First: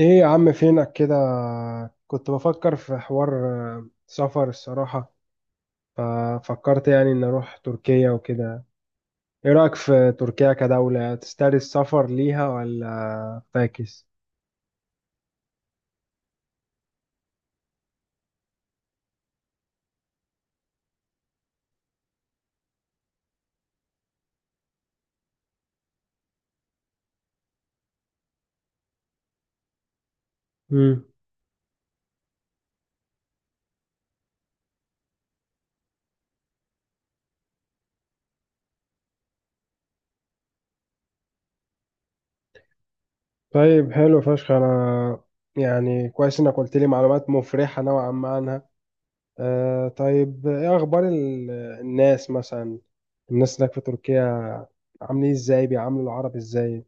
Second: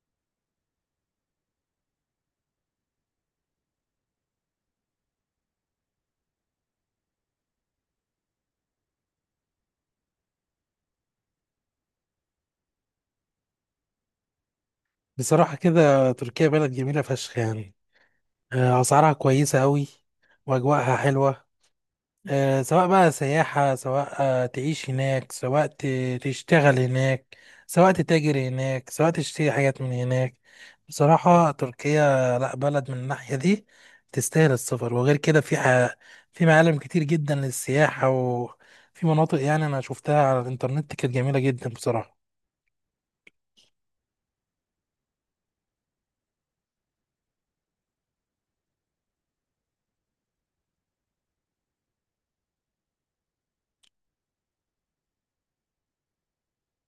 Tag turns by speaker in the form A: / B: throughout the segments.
A: ايه يا عم، فينك كده؟ كنت بفكر في حوار، سفر الصراحة. ففكرت يعني ان اروح تركيا وكده. ايه رأيك في تركيا كدولة تستاهل السفر ليها ولا فاكس؟
B: بصراحة كده، تركيا بلد جميلة فشخ يعني. أسعارها كويسة أوي، وأجواءها حلوة. سواء بقى سياحة، سواء تعيش هناك، سواء تشتغل هناك، سواء تتاجر هناك، سواء تشتري حاجات من هناك.
A: مم.
B: بصراحة تركيا، لأ، بلد من الناحية دي تستاهل السفر. وغير كده، في معالم كتير جدا للسياحة، وفي مناطق يعني أنا شفتها على الإنترنت كانت جميلة جدا بصراحة.
A: طيب حلو فشخ. انا يعني كويس انك قلت لي معلومات مفرحة نوعا ما عنها. طيب، ايه اخبار الناس مثلا؟ الناس هناك في تركيا عاملين إيه، ازاي بيعاملوا العرب ازاي؟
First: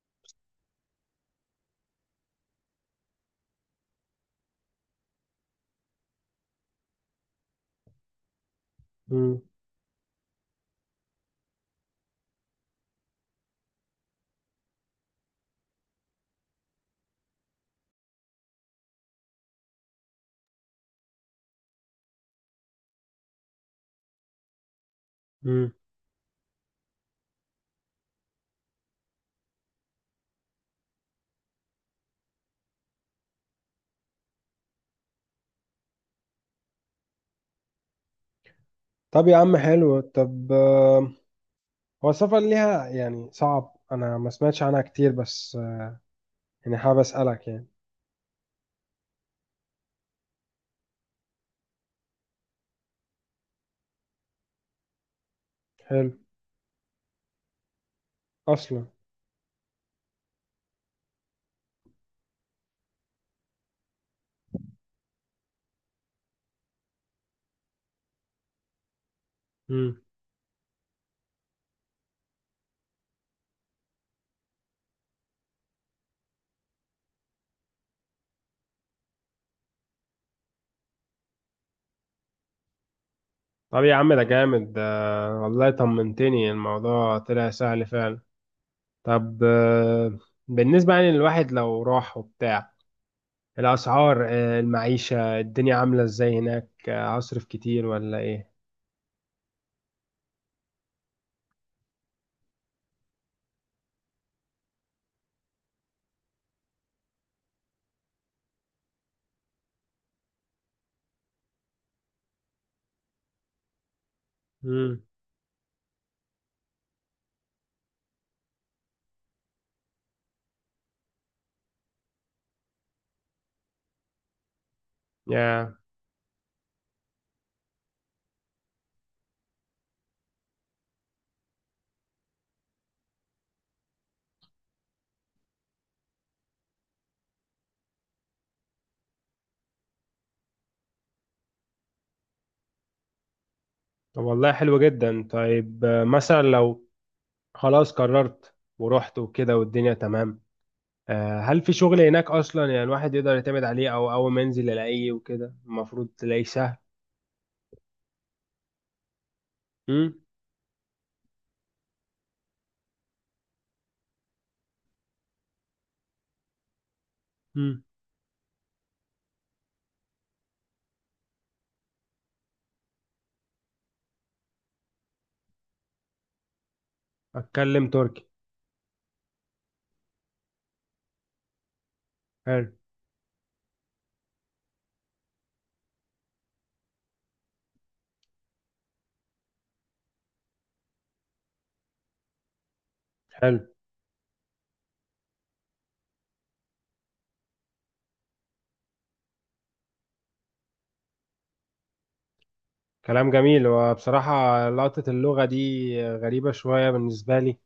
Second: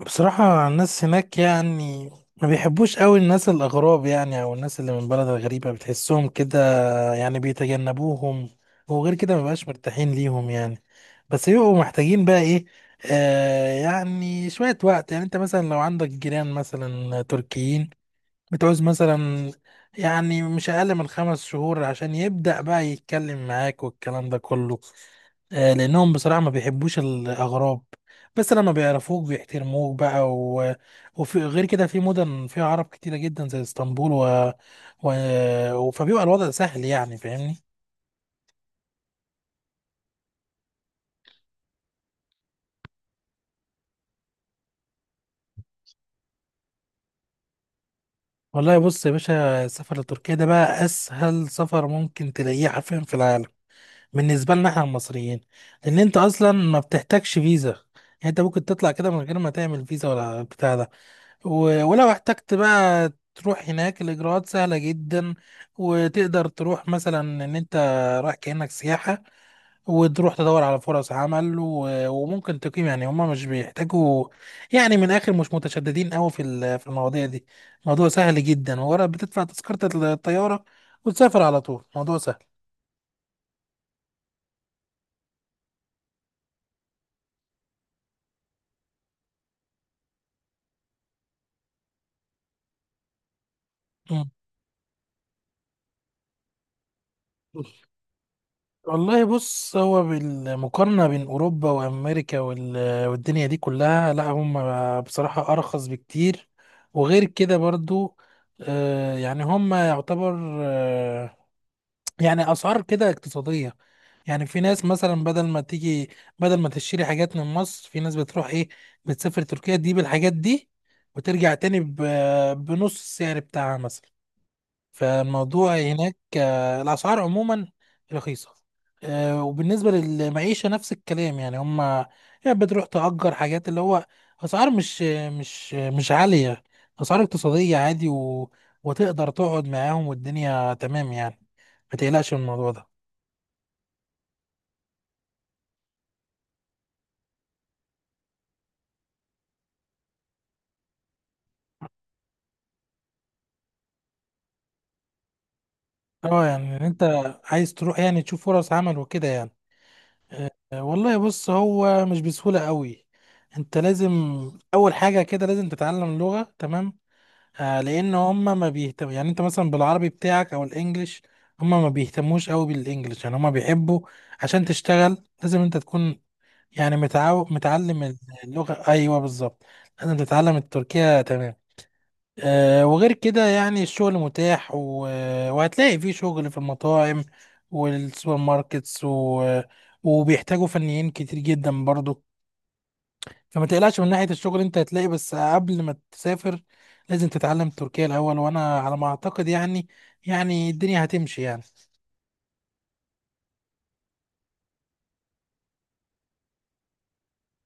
B: بصراحة الناس هناك يعني ما بيحبوش قوي الناس الأغراب، يعني أو الناس اللي من بلد غريبة بتحسهم كده يعني بيتجنبوهم. وغير كده
A: مم.
B: ما بقاش مرتاحين ليهم يعني. بس بيبقوا محتاجين بقى إيه، آه يعني شوية وقت. يعني أنت مثلا لو عندك جيران مثلا تركيين، بتعوز مثلا يعني مش أقل من 5 شهور عشان يبدأ بقى يتكلم معاك والكلام ده كله.
A: مم.
B: لأنهم بصراحة ما بيحبوش الأغراب. بس لما بيعرفوك بيحترموك بقى وفي غير كده في مدن فيها عرب كتيرة جدا زي اسطنبول فبيبقى الوضع سهل يعني فاهمني.
A: طب يا عم حلو. طب هو السفر ليها يعني صعب، انا ما سمعتش عنها كتير بس يعني حابب اسالك يعني.
B: والله بص يا باشا، السفر لتركيا ده بقى أسهل سفر ممكن تلاقيه حرفيا في العالم بالنسبة لنا احنا المصريين. لأن
A: حلو.
B: أنت أصلا ما بتحتاجش فيزا. يعني أنت ممكن
A: اصلا.
B: تطلع كده من غير ما تعمل فيزا ولا بتاع ده. ولو احتجت بقى تروح هناك، الإجراءات سهلة جدا. وتقدر تروح مثلا إن أنت رايح كأنك سياحة،
A: امم
B: وتروح تدور على فرص عمل، وممكن تقيم. يعني هما مش بيحتاجوا، يعني من الآخر مش متشددين أوي في المواضيع دي. موضوع سهل جدا، ورا بتدفع تذكرة الطيارة وتسافر على طول. موضوع سهل.
A: طب يا عم ده جامد ده. والله طمنتني، الموضوع طلع سهل فعلا. طب بالنسبة يعني للواحد لو راح وبتاع، الأسعار المعيشة الدنيا عاملة ازاي هناك؟ هصرف
B: مم.
A: كتير ولا ايه؟
B: والله بص، هو بالمقارنة بين أوروبا وأمريكا والدنيا دي كلها، لا هم بصراحة أرخص بكتير. وغير كده برضو، يعني هم يعتبر، آه، يعني أسعار كده اقتصادية. يعني في ناس
A: امم
B: مثلا بدل ما تيجي، بدل ما تشتري حاجات من مصر، في ناس بتروح إيه، بتسافر تركيا تجيب الحاجات دي وترجع تاني بنص السعر بتاعها مثلا.
A: يا،
B: فالموضوع هناك الأسعار عموما رخيصة. وبالنسبة للمعيشة نفس الكلام. يعني هما يعني بتروح تأجر حاجات، اللي هو أسعار مش عالية، أسعار اقتصادية عادي وتقدر تقعد معاهم والدنيا تمام يعني. ما تقلقش من الموضوع ده.
A: طب والله حلو جدا. طيب مثلا لو خلاص قررت ورحت وكده والدنيا تمام، هل في شغل هناك اصلا؟ يعني الواحد يقدر يعتمد عليه او اول ما ينزل يلاقيه وكده المفروض تلاقيه
B: اه
A: سهل.
B: يعني إن انت عايز تروح يعني تشوف فرص عمل وكده يعني.
A: امم.
B: والله بص هو مش بسهولة قوي. انت لازم اول حاجة كده لازم تتعلم اللغة تمام. آه
A: امم.
B: لان هم ما بيهتم، يعني انت مثلا بالعربي بتاعك او الانجليش هم ما بيهتموش قوي بالانجليش. يعني هم بيحبوا عشان تشتغل لازم انت تكون يعني
A: اتكلم
B: متعلم
A: تركي.
B: اللغة، ايوه بالظبط. لازم تتعلم التركية تمام.
A: حلو.
B: وغير كده يعني الشغل متاح وهتلاقي فيه شغل في المطاعم والسوبر ماركتس وبيحتاجوا فنيين كتير جدا برضو.
A: حلو.
B: فما تقلقش من ناحية الشغل، انت هتلاقي. بس قبل ما تسافر لازم تتعلم تركيا الأول، وأنا على ما أعتقد يعني، يعني الدنيا هتمشي يعني.
A: كلام جميل، وبصراحة لقطة اللغة دي غريبة شوية بالنسبة لي.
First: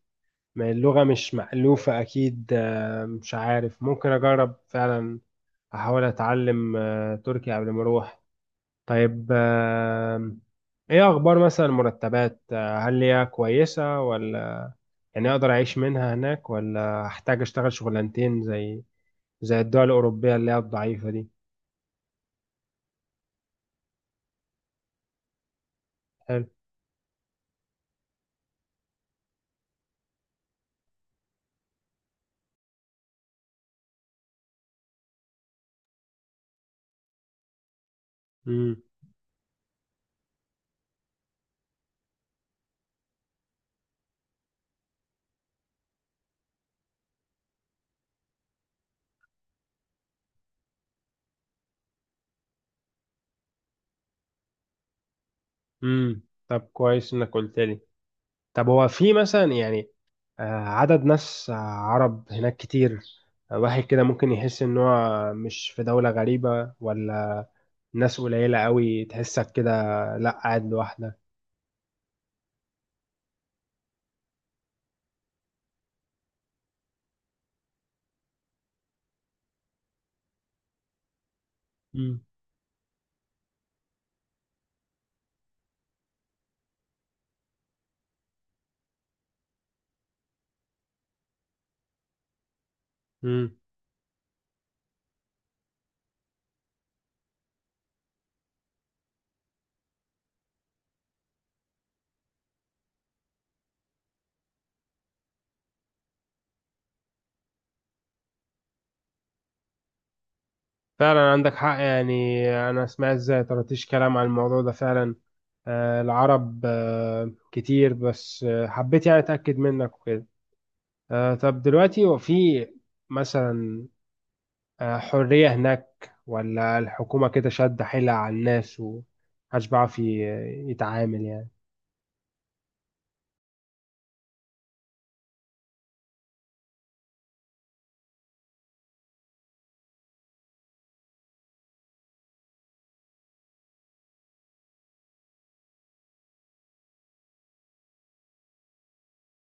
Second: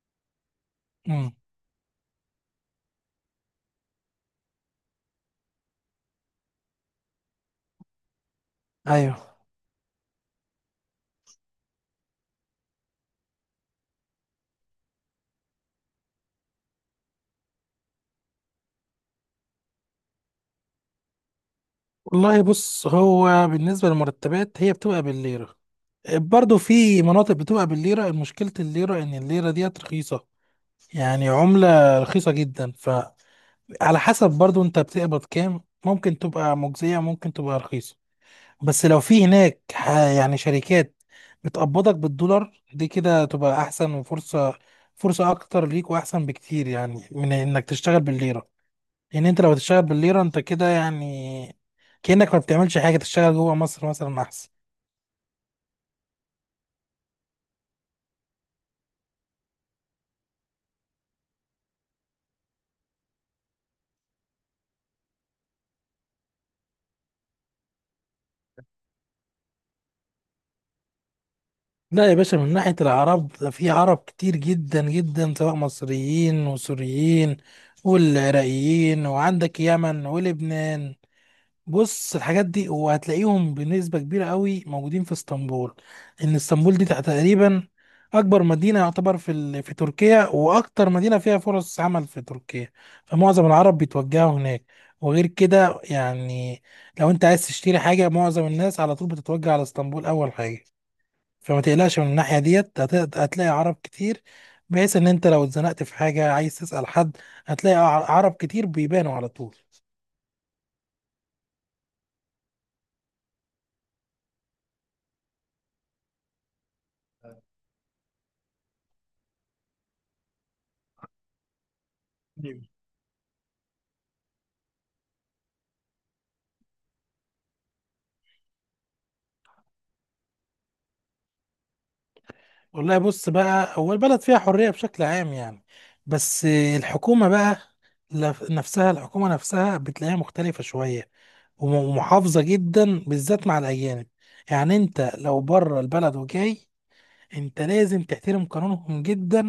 A: ما اللغة
B: امم
A: مش مألوفة أكيد. مش عارف، ممكن أجرب فعلا. أحاول أتعلم تركي قبل ما أروح.
B: أيوه.
A: طيب إيه أخبار مثلا المرتبات؟ هل هي كويسة ولا؟ يعني اقدر اعيش منها هناك، ولا احتاج اشتغل شغلانتين زي الدول الاوروبيه اللي هي الضعيفه دي؟
B: والله بص هو بالنسبة للمرتبات هي بتبقى بالليرة.
A: حلو.
B: برضه في مناطق بتبقى بالليرة. مشكلة الليرة إن الليرة ديت رخيصة، يعني عملة رخيصة جدا. فعلى حسب برضه انت بتقبض كام، ممكن تبقى مجزية، ممكن تبقى رخيصة.
A: امم.
B: بس لو في هناك يعني شركات بتقبضك بالدولار، دي كده تبقى احسن. وفرصة اكتر ليك واحسن بكتير يعني من انك تشتغل بالليرة. لان انت لو تشتغل بالليرة انت كده يعني كأنك ما بتعملش حاجة. تشتغل جوه مصر مثلا احسن.
A: امم. طب كويس انك قلت لي. طب هو في مثلا يعني آه، عدد ناس عرب هناك كتير؟ واحد كده ممكن يحس ان هو مش في دوله غريبه، ولا ناس قليله قوي تحسك كده، لا قاعد لوحدك؟
B: لا يا باشا، من ناحية العرب، ده في عرب كتير جدا جدا، سواء مصريين وسوريين والعراقيين، وعندك يمن ولبنان. بص
A: امم.
B: الحاجات دي، وهتلاقيهم بنسبة كبيرة قوي موجودين في اسطنبول. ان اسطنبول دي تقريبا اكبر مدينة يعتبر في تركيا، واكتر مدينة فيها فرص عمل في تركيا. فمعظم
A: امم.
B: العرب بيتوجهوا هناك. وغير كده يعني لو انت عايز تشتري حاجة، معظم الناس على طول بتتوجه على اسطنبول اول حاجة. فما تقلقش من الناحية ديت، هتلاقي عرب كتير، بحيث ان انت لو اتزنقت في حاجة، عايز تسأل حد، هتلاقي عرب كتير بيبانوا على طول.
A: فعلا عندك حق يعني. انا سمعت زي طرطيش كلام عن الموضوع ده فعلا. العرب كتير، بس حبيت يعني أتأكد منك وكده. طب دلوقتي هو في مثلا حرية هناك، ولا الحكومة كده شادة حيلها على الناس ومحدش بيعرف يتعامل يعني؟
B: والله بص بقى، هو البلد فيها حرية بشكل عام يعني. بس الحكومة بقى، نفسها الحكومة نفسها بتلاقيها مختلفة شوية، ومحافظة جدا بالذات مع الأجانب. يعني أنت لو بره البلد وجاي، أنت لازم تحترم قانونهم جدا.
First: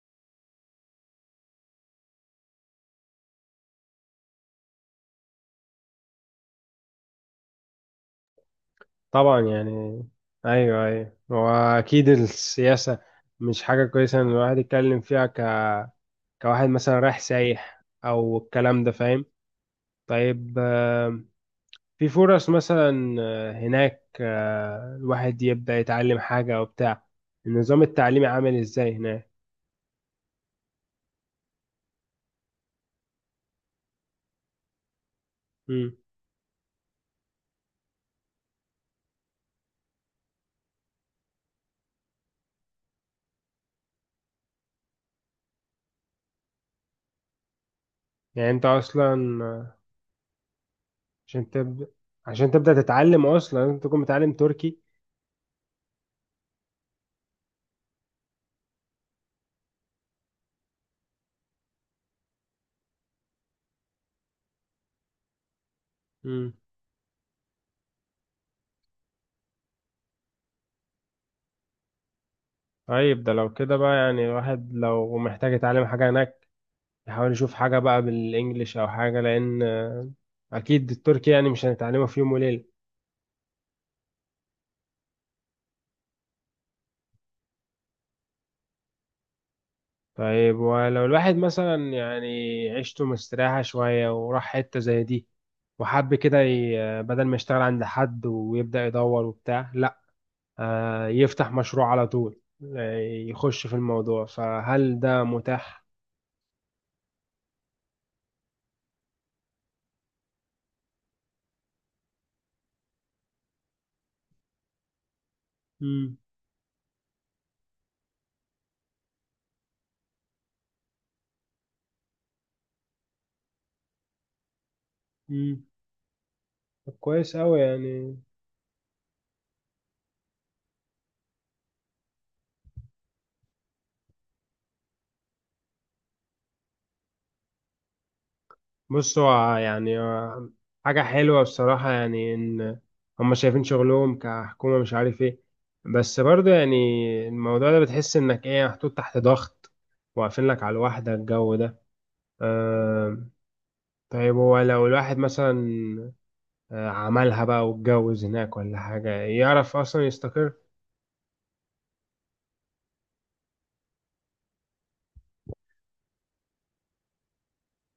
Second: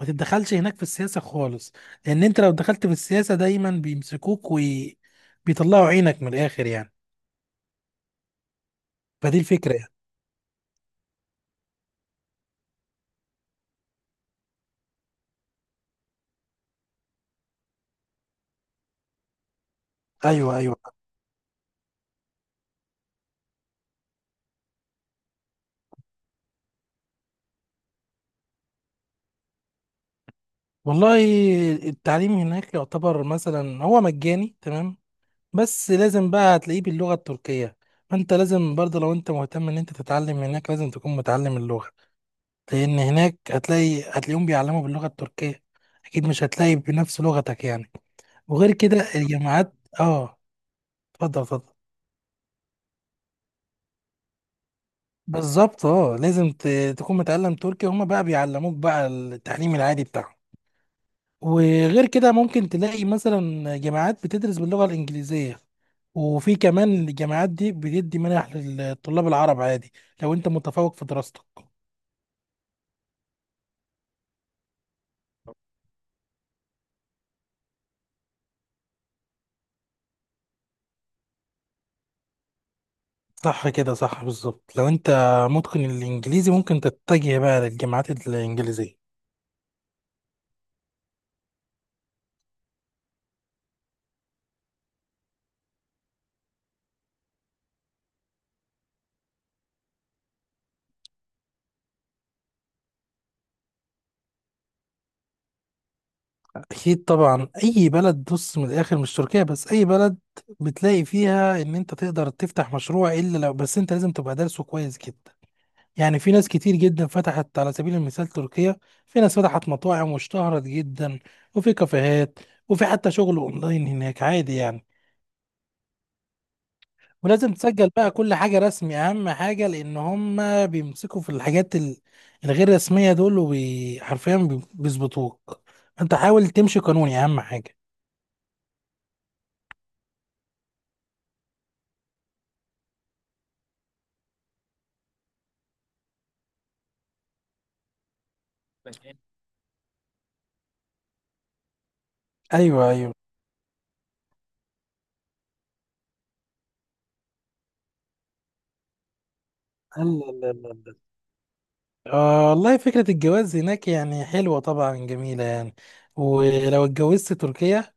B: ما تتدخلش هناك في السياسة خالص، لأن أنت لو دخلت في السياسة دايما بيمسكوك وبيطلعوا عينك من الآخر يعني. فدي
A: طبعا يعني.
B: الفكرة يعني.
A: أيوه أيوه، وأكيد السياسة مش حاجة كويسة إن الواحد يتكلم فيها كواحد مثلا رايح سايح أو الكلام ده، فاهم؟ طيب
B: أيوه، أيوه.
A: في فرص مثلا هناك الواحد يبدأ يتعلم حاجة وبتاع؟ النظام التعليمي عامل ازاي هناك؟
B: والله التعليم هناك يعتبر مثلا هو مجاني تمام. بس
A: مم.
B: لازم بقى هتلاقيه باللغة التركية. فانت لازم برضه لو انت مهتم ان انت تتعلم هناك لازم تكون متعلم اللغة. لان هناك هتلاقيهم بيعلموا باللغة التركية، اكيد مش هتلاقي بنفس لغتك يعني.
A: يعني انت
B: وغير كده
A: اصلا
B: الجامعات، اه، اتفضل
A: عشان
B: اتفضل.
A: تبدأ عشان تبدأ تتعلم اصلا لازم تكون متعلم تركي.
B: بالظبط، اه لازم تكون متعلم تركي. هما بقى بيعلموك بقى التعليم العادي بتاعهم. وغير كده ممكن تلاقي مثلا جامعات بتدرس باللغة الإنجليزية،
A: مم.
B: وفي كمان الجامعات دي بتدي منح للطلاب العرب عادي، لو انت متفوق في دراستك.
A: طيب ده لو كده بقى، يعني الواحد لو محتاج يتعلم حاجة هناك يحاول يشوف حاجة بقى بالانجليش او حاجة، لان اكيد التركي يعني مش هنتعلمه في يوم وليلة.
B: صح كده، صح بالظبط. لو انت متقن الانجليزي ممكن تتجه بقى للجامعات الانجليزيه.
A: طيب ولو الواحد مثلا يعني عيشته مستريحة شوية، وراح حتة زي دي وحب كده بدل ما يشتغل عند حد ويبدأ يدور وبتاع، لا يفتح مشروع على طول، آه، يخش في الموضوع، فهل ده متاح؟
B: اكيد طبعا، اي بلد بص من الاخر، مش تركيا بس، اي بلد بتلاقي فيها ان انت تقدر تفتح مشروع. الا لو بس انت لازم تبقى دارسه كويس كده.
A: مم.
B: يعني في ناس كتير جدا فتحت على سبيل المثال تركيا. في ناس فتحت مطاعم واشتهرت جدا، وفي كافيهات، وفي حتى شغل اونلاين هناك عادي يعني.
A: مم. طب كويس
B: ولازم
A: أوي
B: تسجل بقى
A: يعني.
B: كل حاجة رسمي، اهم حاجة. لان هم بيمسكوا في الحاجات الغير رسمية دول، وحرفيا بيظبطوك. انت حاول تمشي قانوني، اهم حاجة.
A: بص هو يعني حاجة حلوة بصراحة يعني إن هما شايفين شغلهم كحكومة، مش عارف إيه، بس برضه يعني الموضوع ده بتحس إنك إيه محطوط تحت ضغط، واقفين لك على الواحدة، الجو ده.
B: ايوه، ايوه.
A: آه، طيب هو لو الواحد مثلا عملها بقى واتجوز هناك ولا حاجة، يعرف أصلا
B: الله الله
A: يستقر؟
B: الله الله. والله فكرة الجواز هناك يعني حلوة طبعا، جميلة يعني. ولو اتجوزت تركيا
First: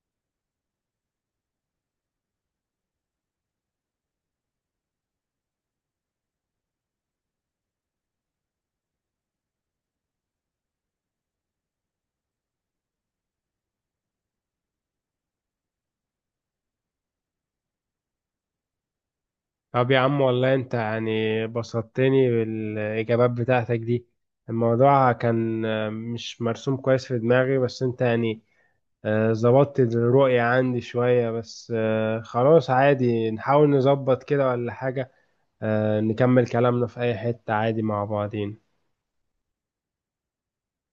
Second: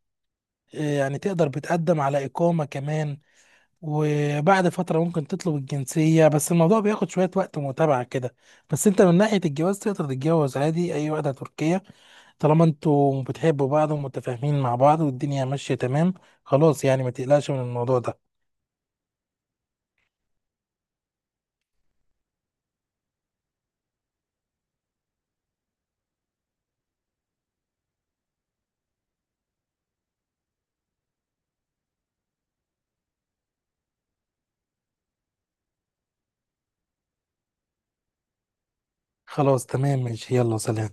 B: يعني تقدر بتقدم على إقامة كمان، وبعد فترة ممكن تطلب الجنسية. بس الموضوع بياخد شوية وقت متابعة كده. بس انت من ناحية الجواز تقدر تتجوز عادي أي واحدة تركية، طالما انتوا بتحبوا بعض ومتفاهمين مع بعض والدنيا ماشية تمام. خلاص يعني ما تقلقش من الموضوع ده.
A: طب يا عم، والله أنت يعني بسطتني بالإجابات بتاعتك دي. الموضوع كان مش مرسوم كويس في دماغي، بس أنت يعني ظبطت الرؤية عندي شوية، بس خلاص، عادي نحاول نظبط كده ولا حاجة، نكمل كلامنا في أي حتة عادي مع بعضين.
B: خلاص تمام، ماشي، يلا سلام.